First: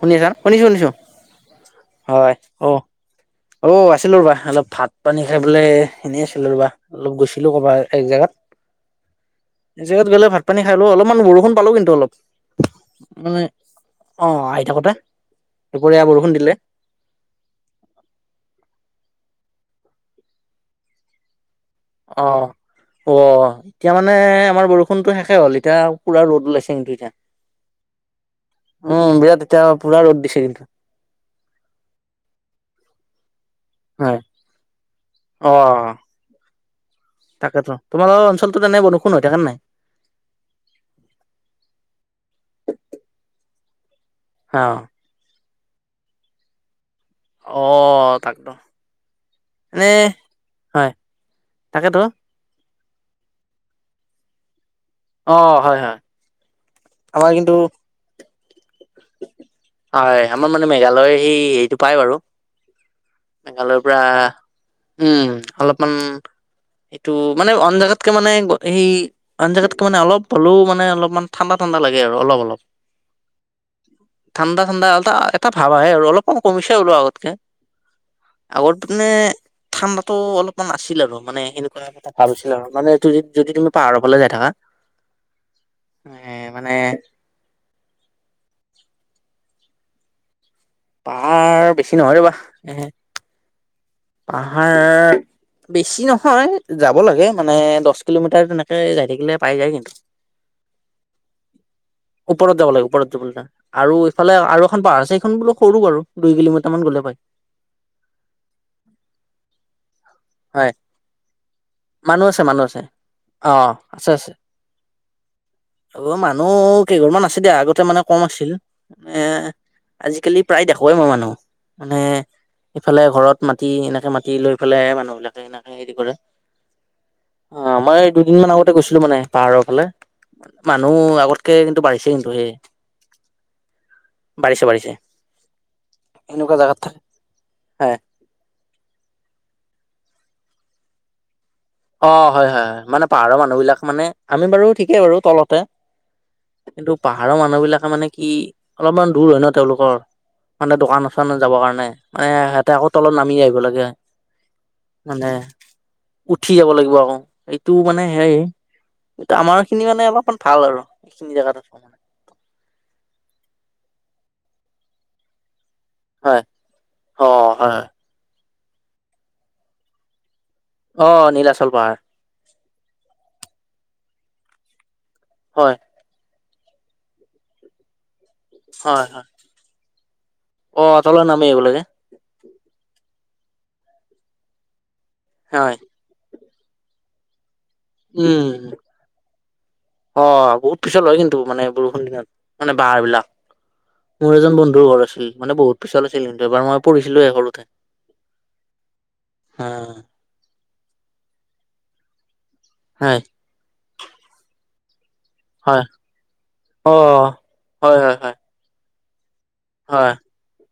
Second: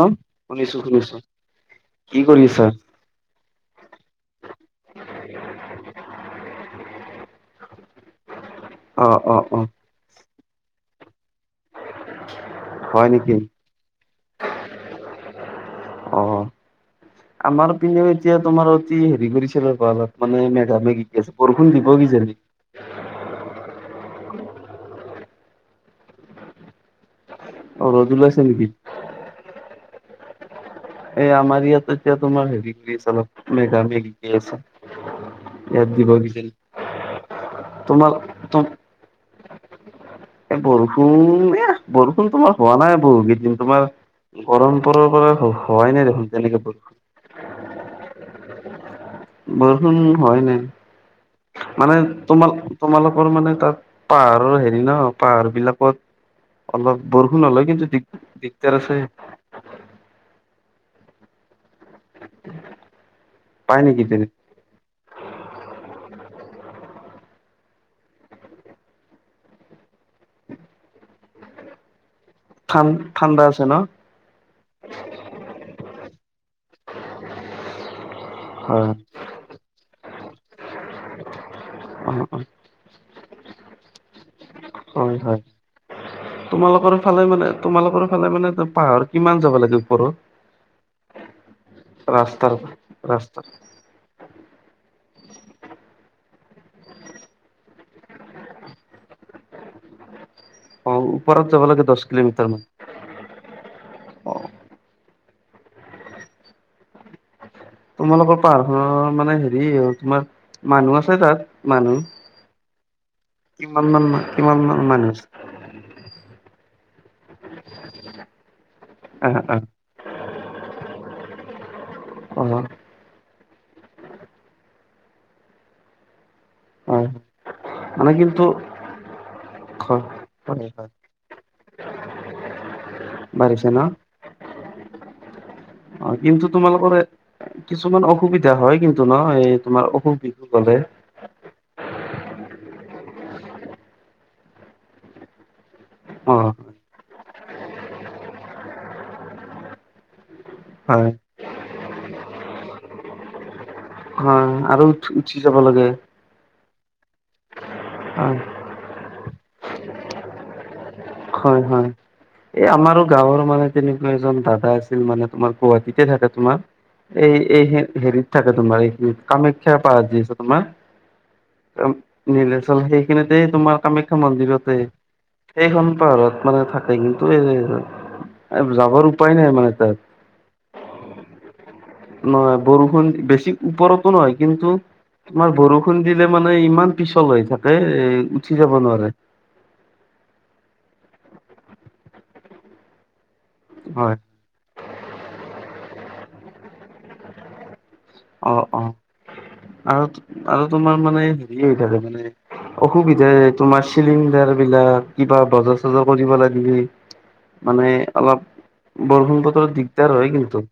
শুনি আছা শুনিছো শুনিছো কি হয় কৰি আছা অ অ আছিলো ৰ'বা অলপ ভাত পানী খাই পেলে এনে আছিলো ৰবা অলপ গৈছিলো কবা সেই জেগাত অ অ অ এক জেগাত গ'লে ভাত পানী খালো অলপমান বৰষুণ পালো কিন্তু অলপ হয় নেকি মানে অ আহি থাকোতে দুপৰীয়া অ বৰষুণ দিলে আমাৰ পিনেও এতিয়া তোমাৰ অতি হেৰি কৰিছিল অলপ মানে মেঘা মেঘি কে আচে অ অ এতিয়া মানে আমাৰ বৰষুণতো শেষ হ'ল এতিয়া পুৰা ৰ'দ উলাইছে কিন্তু এতিয়া অ ৰ'দ ওলাইছে নেকি উম বিৰাট এতিয়া পুৰা ৰদ দিছে কিন্তু এই আমাৰ ইয়াত এতিয়া তোমাৰ হেৰি কৰি আছে অলপ মেঘা মেঘি হয় কে আছে অ এয়াত দিব [unintelligible] তাকেতো তোমাৰ তোমালোকৰ তুম অঞ্চলটোত এনে বৰষুণ হৈ থাকেনে নাই এ বৰষুণ এ বৰষুণ তোমাৰ হোৱা নাই বহু কেইদিন তোমাৰ অ গৰম পৰিব পৰা হোৱাই নাই দেখোন তেনেকে বৰষুণ অ', তাক দ। বৰষুণ হোৱাই নাই। মানে তাকেতো তোমাল, তোমালোকৰ মানে তাত পাৰ। অ' হেৰি ন, অ পাহাৰ হয় হয় বিলাকত। অলপ বৰষুণ হ'লেই কিন্তু দিগ দিগদাৰ আছে। হয় আমাৰ মেঘালয়ৰ এই এইটো। পাই বাৰু। মেঘালয়ৰ পায় পৰা, নেকি তেনে উম্ অলপমান। এইটো, মানে অইন জেগাতকে মানে সেই অনজাগাতকে মানে অলপ হ'লেও, মানে অলপমান ঠাণ্ডাত। ঠাণ্ডা লাগে আৰু। অলপ অলপ ঠান, ঠাণ্ডা। আছে ন ঠাণ্ডা ঠাণ্ডা এলটা, এটা ভাব আহে আৰু অলপমান কমিছে বোলো আগতকে। হয় আগতকেনে ঠাণ্ডা। টো অলপমান আছিল আৰু মানে, সেনেকুৱা এটা অ ভাব হৈছিল আৰু মানে এইটো তুমি যদি তুমি পাহাৰৰ ফালে যাই থাকা। হয় হয়, এ মানে তোমালোকৰ ফালে মানে, তোমালোকৰ ফালে মানে পাহাৰ। কিমান যাব লাগে ওপৰত। পাহাৰ বেছি নহয় ৰাস্তাৰ ৰ'বা। এ। ৰাস্তাত পাহাৰ। বেছি নহয় যাব লাগে। মানে দহ কিলোমিটাৰ, তেনেকে যায় থাকিলে পাই যায় কিন্তু। অ ওপৰত যাব লাগে দহ কিলোমিটাৰ ওপৰত মান যাব লাগে। ওপৰত যাব লাগে আৰু অ এইফালে আৰু এখন পাহাৰ আছে। সেইখন বোলো সৰু বাৰু। দুই কিলোমিটাৰ মান গ'লে পায়। তোমালোকৰ পাহাৰ খনৰ মানে হেৰি। মা হয় মানুহ আছে তাত, মানুহ। আছে মানুহ আছে অ কিমান মান, কিমান মান মানুহ আছে? আমাৰ মানুহ। কেইঘৰমান আছে দিয়া, আগতে মানে কম আছিল, এ আহ আহ আজিকালি প্ৰায় দেখুৱেই মই মানুহ। মানে অ এইফালে এঘৰত মাটি, এনেকে মাটি লৈ পেলাই মানুহ। এনেকে এনেকে হেৰি কৰে। হয় অ' মই মানে কিন্তু দুদিনমান আগতে গৈছিলোঁ মানে, পাহাৰৰ ফালে। হয় হয় মানুহ, আগতকে কিন্তু বাঢ়িছে কিন্তু সেই। বাঢ়িছে ন বাঢ়িছে বাঢ়িছে। অ' কিন্তু এনেকুৱা জাগাত তোমালোকৰ থাকে হয় কিছুমান অসুবিধা হয় কিন্তু ন, এই তোমাৰ অসুবিধা। কি ক'লে? অ' হয় হয় হয়, মানে পাহাৰৰ মানুহ বিলাক মানে। আমি বাৰু ঠিকেই বাৰু তলতে। অ', কিন্তু পাহাৰৰ মানুহ বিলাকে মানে কি, অলপমান দূৰ হয় ন তেওঁলোকৰ। মানে দোকান - হয় চোকানে যাবৰ কাৰণে, মানে সিহঁতে আকৌ তলত নামি আহিব লাগে। হয় আৰু মানে উঠি যাব লাগে। উঠি যাব লাগিব আকৌ, এইটো মানে সেই হয় এই আমাৰ খিনি মানে অলপমান ভাল আৰু। এইখিনি জেগাত হয় হয়, এই আমাৰো গাঁৱৰ মানে তেনেকুৱা এজন দাদা আছিল, মানে তোমাৰ। গুৱাহাটীতে থাকে হয় তোমাৰ। অ এই এই হয় হয় হেৰিত থাকে, তোমাৰ এখিনি কামাখ্যা পাহাৰ যে আছে। তোমা অ নীলাচল পাহাৰ নিলে। আৰু সেইখিনিতেই তোমাৰ কামাখ্যা মন্দিৰতে। হয় সেইখন। পাহাৰত মানে থাকে। কিন্তু এই। যাবৰ হয় হয় উপায় নাই মানে তাত। অ তলত নামি আহিব লাগে নহয় বৰষুণ, বেছি ওপৰতো নহয় কিন্তু তোমাৰ হয় বৰষুণ দিলে। মানে ইমান পিছল হৈ থাকে। এ উঠি উম্, যাব নোৱাৰে অ' বহুত পিছল হয় কিন্তু মানে। বৰষুণ দিলে মানে বাহাৰ বিলাক, হয় মোৰ এজন বন্ধুৰ ঘৰ আছিল, মানে বহুত পিছল আছিল। ছিল কিন্তু এবাৰ মই পৰিছিলোৱে সৰুতে। অ', অ', হয় আৰু, আৰু তোমাৰ মানে, হেৰি হৈ থাকে মানে। হয় অসুবিধা এ, তোমাৰ চিলিণ্ডাৰ বিলাক। কিবা বজাৰ- হয় চজাৰ কৰিব লাগিলে, অ মানে হয় হয় হয় অলপ বৰষুণটোত অলপ দিগদাৰ হয় কিন্তু।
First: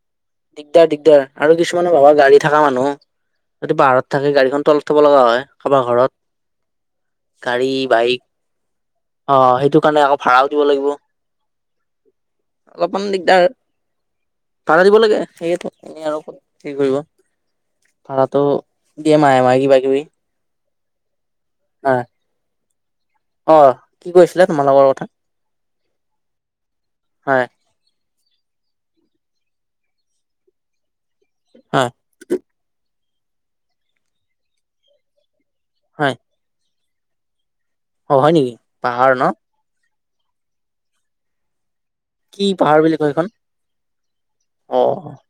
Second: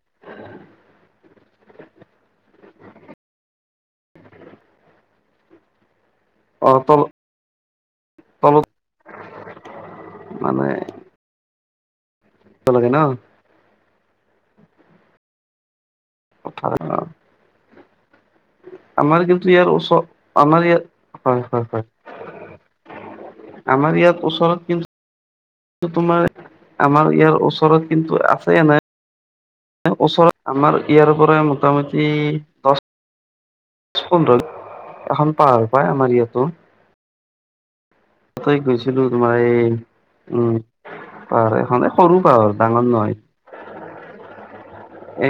দিগদাৰ, দিগদাৰ। আৰু কিছুমানৰ ভাবা গাড়ী থাকা মানুহ। যদি পাহাৰত থাকে গাড়ীখন তলত থব লগা হয়, কাবাৰ ঘৰত। অ', তল, গাড়ী বাইক তলত অ', সেইটো কাৰণে আকৌ ভাড়াও দিব মানে লাগিব। লাগে ন অলপমান দিগদাৰ। ভাড়া দিব লাগে, সেয়েত'। এনে আৰু কি কৰিব, ভাড়াটো আমাৰ দিয়ে মাহে কিন্তু মাহে ইয়াৰ কিবা ওচৰ কিবি। আমাৰ ইয়াত হয়, হয়, হয়। অ আমাৰ কি ইয়াত কৈছিলা ওচৰত কিন্ তোমালোকৰ কথা তো, তোমাৰ, আমাৰ ইয়াৰ হয় ওচৰত কিন্তু আছে এনাই। ওচৰত আমাৰ ইয়াৰ পৰা হয় মোটামুটি দছ [unintelligible] এখন পাহাৰ পায় হয় আমাৰ ইয়াতো। অ হয় নেকি তাতেই গৈছিলো পাহাৰ ন তোমাৰ এই, উ, পাহাৰ এখনে। সৰু কি পাহৰ পাহাৰ ডাঙৰ বুলি কয় নয়। এইখন অ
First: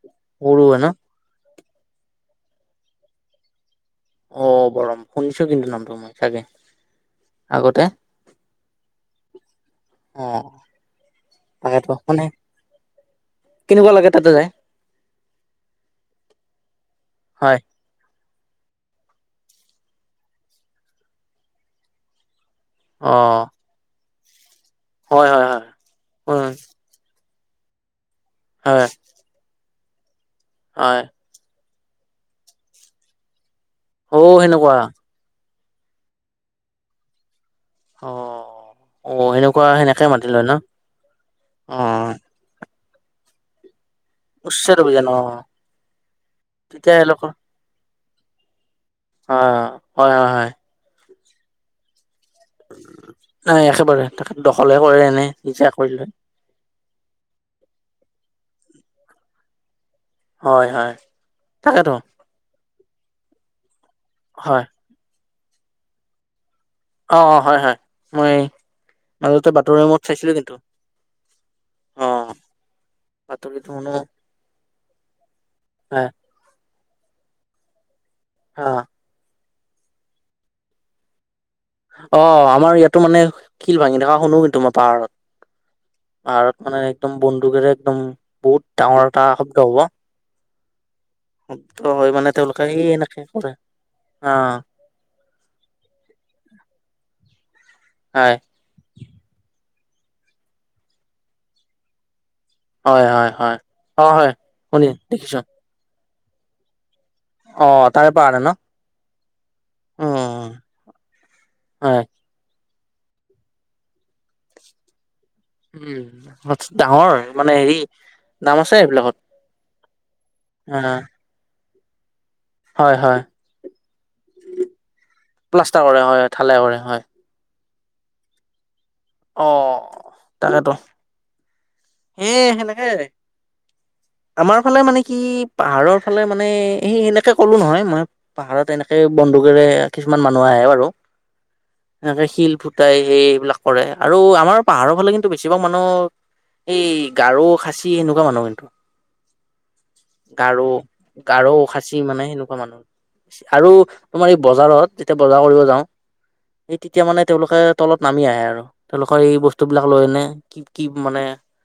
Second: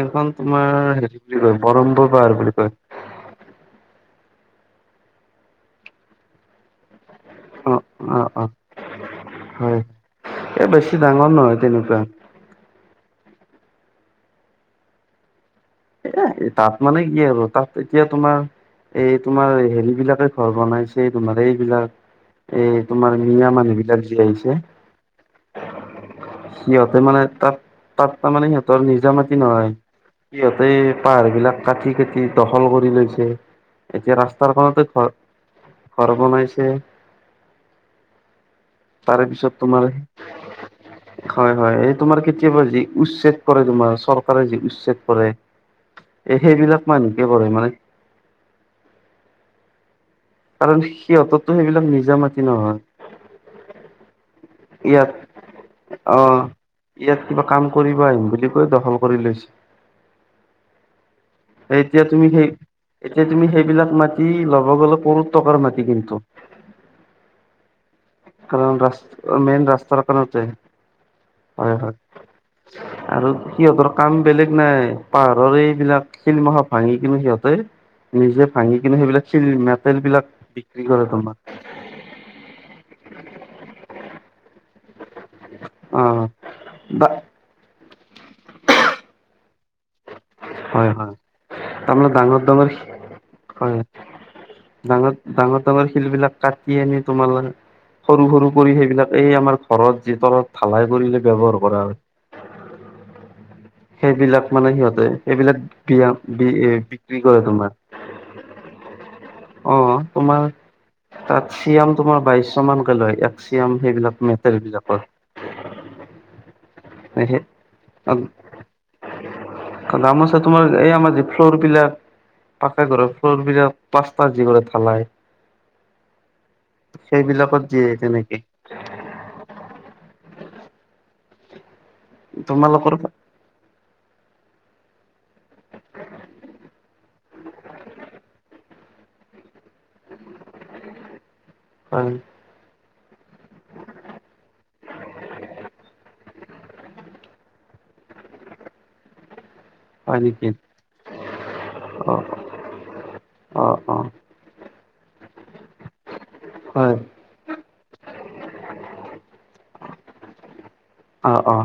এইখন সৰু তোমাৰ হয় ন হেৰি বুলি কয়। বৰম্ব পাহাৰ বুলি কয়। অ', বৰম্, শুনিছো কিন্তু নামতো মই চাগে। আগতে অ', অ', অ'। হয়, অ এ, বেছি ডাঙৰ নহয় তাকেতো তেনেকুৱা। মানে কেনেকুৱা লাগে তাতে যায়? এ, তাত মানে কি আৰু, তাত এতিয়া তোমাৰ এই তোমাৰ হেৰি বিলাকে ঘৰ বনাইছে তোমাৰ এইবিলাক। এই তোমাৰ অ মিঞা মানুহ বিলাক যি আহিছে। হয়, হয়, হয়। উ। সিহঁতে মানে তাত তাত তাৰমানে সিহঁতৰ নিজৰ মাটি নহয়। সিয়তে হয় পাহাৰ বিলাক কাটি কাটি দখল কৰি লৈছে। অ এতিয়া সেনেকুৱা ৰাস্তাৰখনতে ঘৰ, ঘৰ বনাইছে। অ'। অ তাৰে পিছত সেনেকুৱা তোমাৰ, সেনেকে মাতি লয় ন হয়, অ হয়, এই তোমাৰ কেতিয়াবা লি উচ্ছেদ কৰে তোমাৰ চৰকাৰে যি উচ্ছেদ অভিযান অ কৰে। এ, সেইবিলাক তেতিয়া এওঁলোকৰ মানুহকে কৰে মানে। অ', হয়, হয়, হয়। [unintelligible] নাই একেবাৰে, তাকে দখলে ইয়াত কৰেনে [unintelligible] অ', ইয়াত কিবা কাম কৰিব আহিম বুলি কৈ দখল কৰি লৈছে। হয় হয় তাকেতো এতিয়া তুমি সেই এতিয়া তুমি সেইবিলাক মাটি হয় ল'ব গ'লে, কৌড় টকাৰ মাটি কিন্তু অ', অ', হয়, হয়, মই কাৰণ ৰাস্ত মাজতে বাতৰুৱেমত চাইছিলো কিন্তু। কৰে অ হয়। আৰু বাতৰিটো সিয়তৰ শুনো কাম বেলেগ নাই। পাহাৰৰ হয় এইবিলাক শিলমখা ভাঙি কিনে সিহঁতে নিজে অ ভাঙি কিনে সেইবিলাক [unintelligible] মেতেল বিলাক বিক্ৰী কৰে তোমাৰ। অ', আমাৰ ইয়াতো মানে শিল ভাঙি থকা শুনো কিন্তু মই অ পাহাৰত। পাহাৰত মানে বা একদম বন্দুকেৰে একদম বহুত ডাঙৰ এটা শব্দ হব। হয়, হয়। শব্দ তাৰমানে হয় মানে ডাঙৰ তেওঁলোকে ডাঙৰ এই এনেকে কৰে। ডাঙ--ডাঙৰ ডাঙৰ শিল বিলাক কাটি আনি তোমাল সৰু হয় সৰু কৰি সেইবিলাক এই আমাৰ ঘৰত, যি তলত ঢালাই কৰিলে ব্যৱহাৰ কৰা হয়। হয়, হয়, হয়। অ হয় সেইবিলাক মানে শুনি সিহঁতে, দেখিছো সেইবিলাক বিয়া বি এ অ তাৰে পৰা আনে ন। অ তোমাৰ উম তাত চিয়াম হয় তোমাৰ বাইশ মানকে লয় এক্সিয়াম সেইবিলাক মেট বিলাকৰ। উম ডাঙৰ মানে হেৰি দাম আছে এইবিলাকত। দামছে তোমাৰ অ এই আমাৰ [unintelligible] পাকে হয় ঘৰৰ হয় ফ্লৰ বিলক প্লাষ্টাৰ যি কৰে ঢালাই প্লাষ্টাৰ কৰে হয়, ঢলাই কৰে হয়। যে তেনেকে অ তাকেতো। সেই সেনেকে তোমালোকৰ আমাৰ ফালে মানে কি পাহাৰৰ ফালে মানে, সে-সেনেকে কলো নহয় মই পাহাৰত এনেকে বন্দুকেৰে কিছুমান মানুহ আহে বাৰু, হয় এনেকে শিল ফু তাই সেই এইবিলাক কৰে। আৰু আমাৰ পাহাৰৰ ফালে কিন্তু বেছিভাগ মানুহ সেই গাৰো, খাচী এনেকুৱা মানুহ কিন্তু। হয় নেকি গাৰো, গাৰো। খাচী অ মানে সেনেকুৱা মানুহ, অ আৰু অ তোমাৰ এই বজাৰত যেতিয়া বজাৰ কৰিব যাওঁ। এই হয় তেতিয়া মানে তেওঁলোকে তলত নামি আহে আৰু, তেওঁলোকৰ এই বস্তু বিলাক লৈ এনে। কি কি মানে অ অ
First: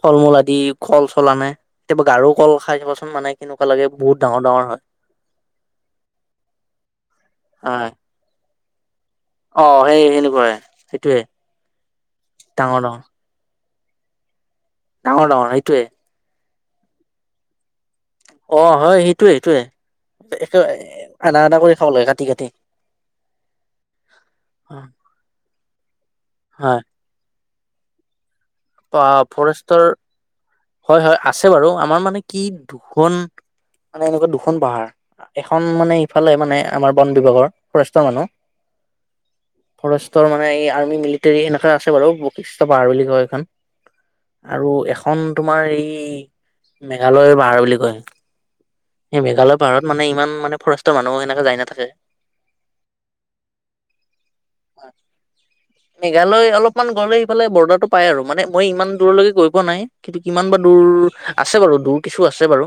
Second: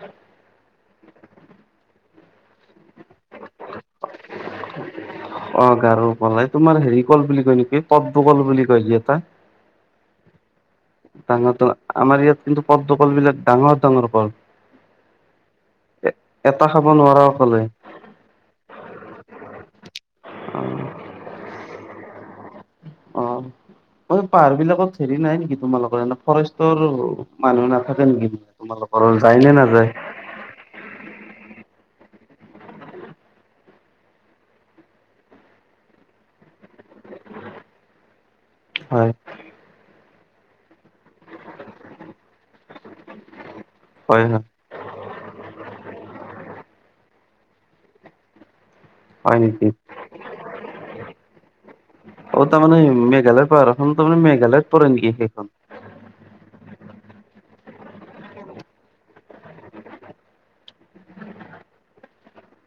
ফল মূল আদি কল-চলা আনে। কেতিয়াবা গাৰো কল খাই চাবাচোন মানে কেনেকুৱা লাগে, বহুত ডাঙৰ ডাঙৰ হয়। অ গাৰোৰ কল, এ তোমাৰ হেৰি কল বুলি কয় নেকি, হয় পদব কল বুলি কলি এটা। অ সেই সেনেকুৱাে। ডাঙৰ। আমাৰ ইয়াত কিন্তু পদদ ডাঙৰ কাল বিলাক ডাঙৰ ডাঙৰ কল। ডাঙৰ ডাঙৰ সেইটোৱে। এটা খাব নোৱাৰা অকলে। অ হয় সেইটোয়ে সেইটোয়ে একে আধা আধা কৰি খাব লগে কাটি কাটি। অ পাহাৰ বিলাকত হেৰি নাই নেকি তোমালোকৰ, এনে হয় ফৰেষ্টৰ মানুহ নাথাকে নেকি, তোমালোকৰ যায় নে ফৰেষ্টৰ নাযায়? হয় আছে বাৰু। আমাৰ মানে কি দুখন মানে এনেকুৱা দুখন পাহাৰ। এখন মানে ইফালে মানে আমাৰ বন বিভাগৰ ফৰেষ্টৰ মানুহ, হয়। ৰ মানে এই আৰ্মি মিলিটাৰী এনেকাে আছে বাৰু বিষ্ট পাহাৰ বুলি কয় এইখন। হয় হয় আৰু এখন তোমাৰ এই মেঘালয়ৰ পাহাৰ বুলি কয়। এই হয় মেঘালয় নেকি? পাহাৰত মানে ইমান মানে ফৰেষ্টৰ মানুহ এনেকে যায় নাথাকে। অ তাৰ মানে মেঘালয় পাহাৰখন তাৰ মানে মেঘালয়ত পৰে নেকি সেইখন? মেঘালয় অলপমান গ'লে ইফালে বৰ্ডাৰটো পাই আৰু, মানে মই ইমান দূৰলৈকে গৈ পোৱা নাই। কিন্তু কিমান বা দ দূৰ আছে বাৰু দূৰ কিছু আছে বাৰু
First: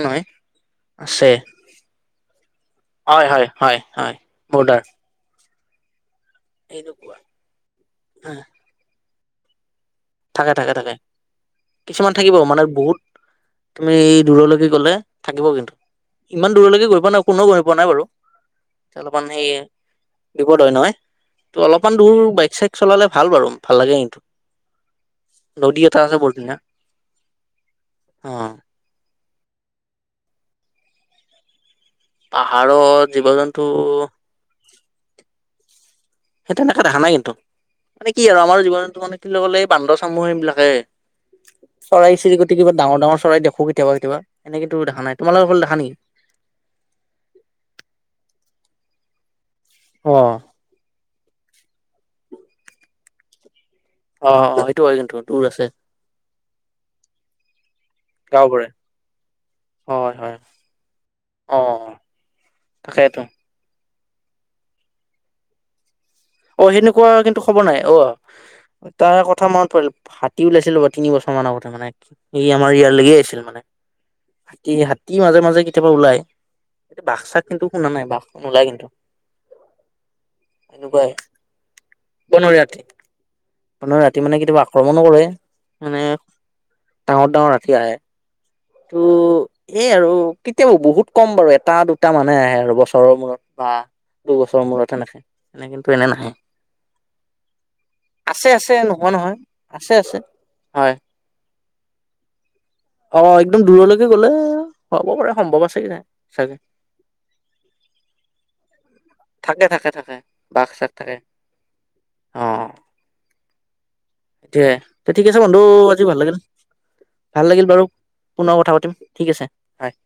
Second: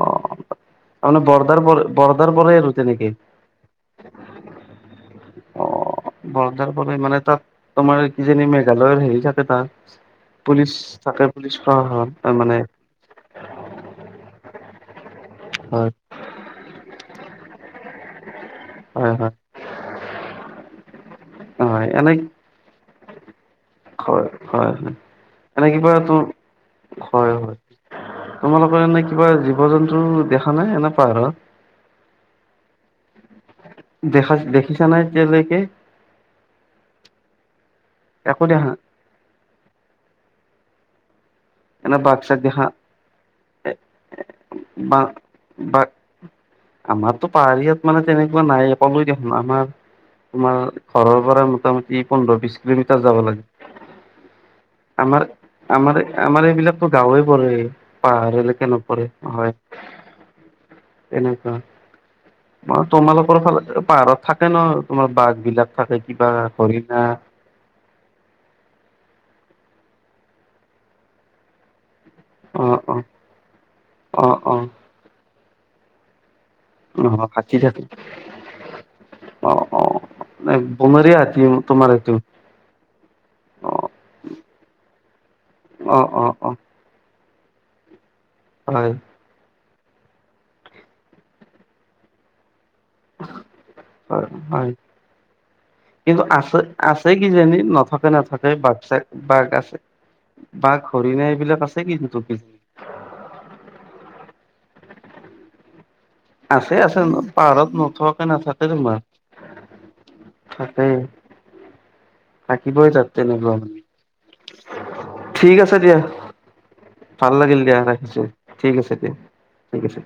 অ নহয়। তাৰমানে আছে। বৰ্ডাৰ পৰে বৰ্ডাৰ পৰে আৰু তেনেকে হয় হয় হয় হয় বৰ্ডাৰ। বৰ্ধাৰ পৰে এনেকুৱা মানে তাত তোমাৰ কিজানি মেঘালয়ৰ হেৰি থাকে তাত। থাকে-থাকে-থাকে কিছুমান থাকিব, মানে বহুত তুমি দূৰলৈ গলে থাকিব কিন্তু। হয় ইমান দূৰলৈকে গৈ পোৱা নাই কোনেও গৈ পোৱা নাই বাৰু। হয় অলপমান হয় সেই বিপদ হয় নহয়। ত হয় অলপমান এনে দূৰ বাইক-চাইক চলালে ভাল বাৰু। ভাল লাগে কিন্তু হয় হয়। এনে নদী কিবা এটা আছে তোৰ, বৰ ধুনীয়া হয় হয় অ তোমালোকৰ এনে কিবা জীৱ-জন্তু দেখা নাই এনে পাহাৰত। পাহাৰত জীৱ-জন্তু দেখা-দেখিছা নাই এতিয়া লৈকে? সেই তেনেকা দেখা নাই কিন্তু। মানে কি আৰু একো আমাৰ দেখা জীৱ-জন্তু মানে [unintelligible] বান্দৰ-চান্দৰ এইবিলাক [inaudible] এনে বাঘ চাগ চৰাই-চিৰিট দেখা কিবা ডাঙৰ ডাঙৰ চৰাই দেখো কেতিয়াবা কেতিয়াবা, এনে কিন্তু বা দেখা নাই। তোমালোক ফালে দেখা বা নেকি? আমাৰতো পাহাৰ ইয়াত মানে তেনেকুৱা নাই কলোৱে দেখোন আমাৰ অ তোমাৰ ঘৰৰ পৰাই মোটামুটি পোন্ধৰ বিশ কিলোমিটাৰ যাব লাগে অ অ সেইটো হয় কিন্তু দূৰ আছে মানে এইবিলাকো গাঁৱে পৰে পাহাৰ গাঁও এলেকা পৰে নপৰে হয় হয় হয় তেনেকুৱা অ ম তাকেইতো তোমালোকৰ ফালে পাহাৰত থাকে ন তোমাৰ বাঘ বিলাক থাকে কিবা অ হৰিণা সেনেকুৱা কিন্তু খবৰ নাই অ তাৰ ক কথা মনত পৰিল হাতী ওলাইছিল ৰবা তিনি বছৰমান আগতে মানে ই অ আমাৰ ইয়াৰ অ লাগি আছিল মানে অ অ হাতী হাতী মাজে মাজে কেতিয়াবা ওলাই অ বাঘ চাগ হাতী কিন্তু থাকে শুনা নাই বাঘ নোলায় কিন্তু অ অ এনেকুৱাই বনৰীয়া আ তোমাৰ এইটো অ মানে ৰাতি মানে কেতিয়াবা আক্ৰমণো কৰে অ মানে অ অ ডাঙৰ ডাঙৰ হাতী আহে হয় ত' এই আৰু কেতিয়াবা বহুত কম বাৰু এটা দুটা মানহে আহে আৰু বছৰৰ মূৰত বা হয় দুবছৰৰ হয় মূৰতহে সেনেকে তেনে কিন্তু এনে নাহে আছে আছে কিজানি নথকা আছে নাথাকে আছে বাঘ চাক নহয় অঁ নহয় বাঘ আছে আছে বাঘ হয় হৰিণা এইবিলাক আছে কিন্তু অ একদম দূৰলৈকে গলে হব পাৰে সম্ভৱ আছে কি নাই চাগে আছে আছে পাহাৰত নথকাকৈ নাথাকে তোমাৰ থাকে থাকে থাকে বাঘ চাগ থাকেই থাকে থাকিবই তাত তেনেকুৱা মানে তিয়াই তে ঠিক আছে বন্ধু আজি ভাল লাগিল ভাল লাগিল দিয়া বাৰু ৰাখিছো পুনৰ ঠিক কথা পাতিম আছে দিয়া ঠিক আছে ঠিক হয় আছে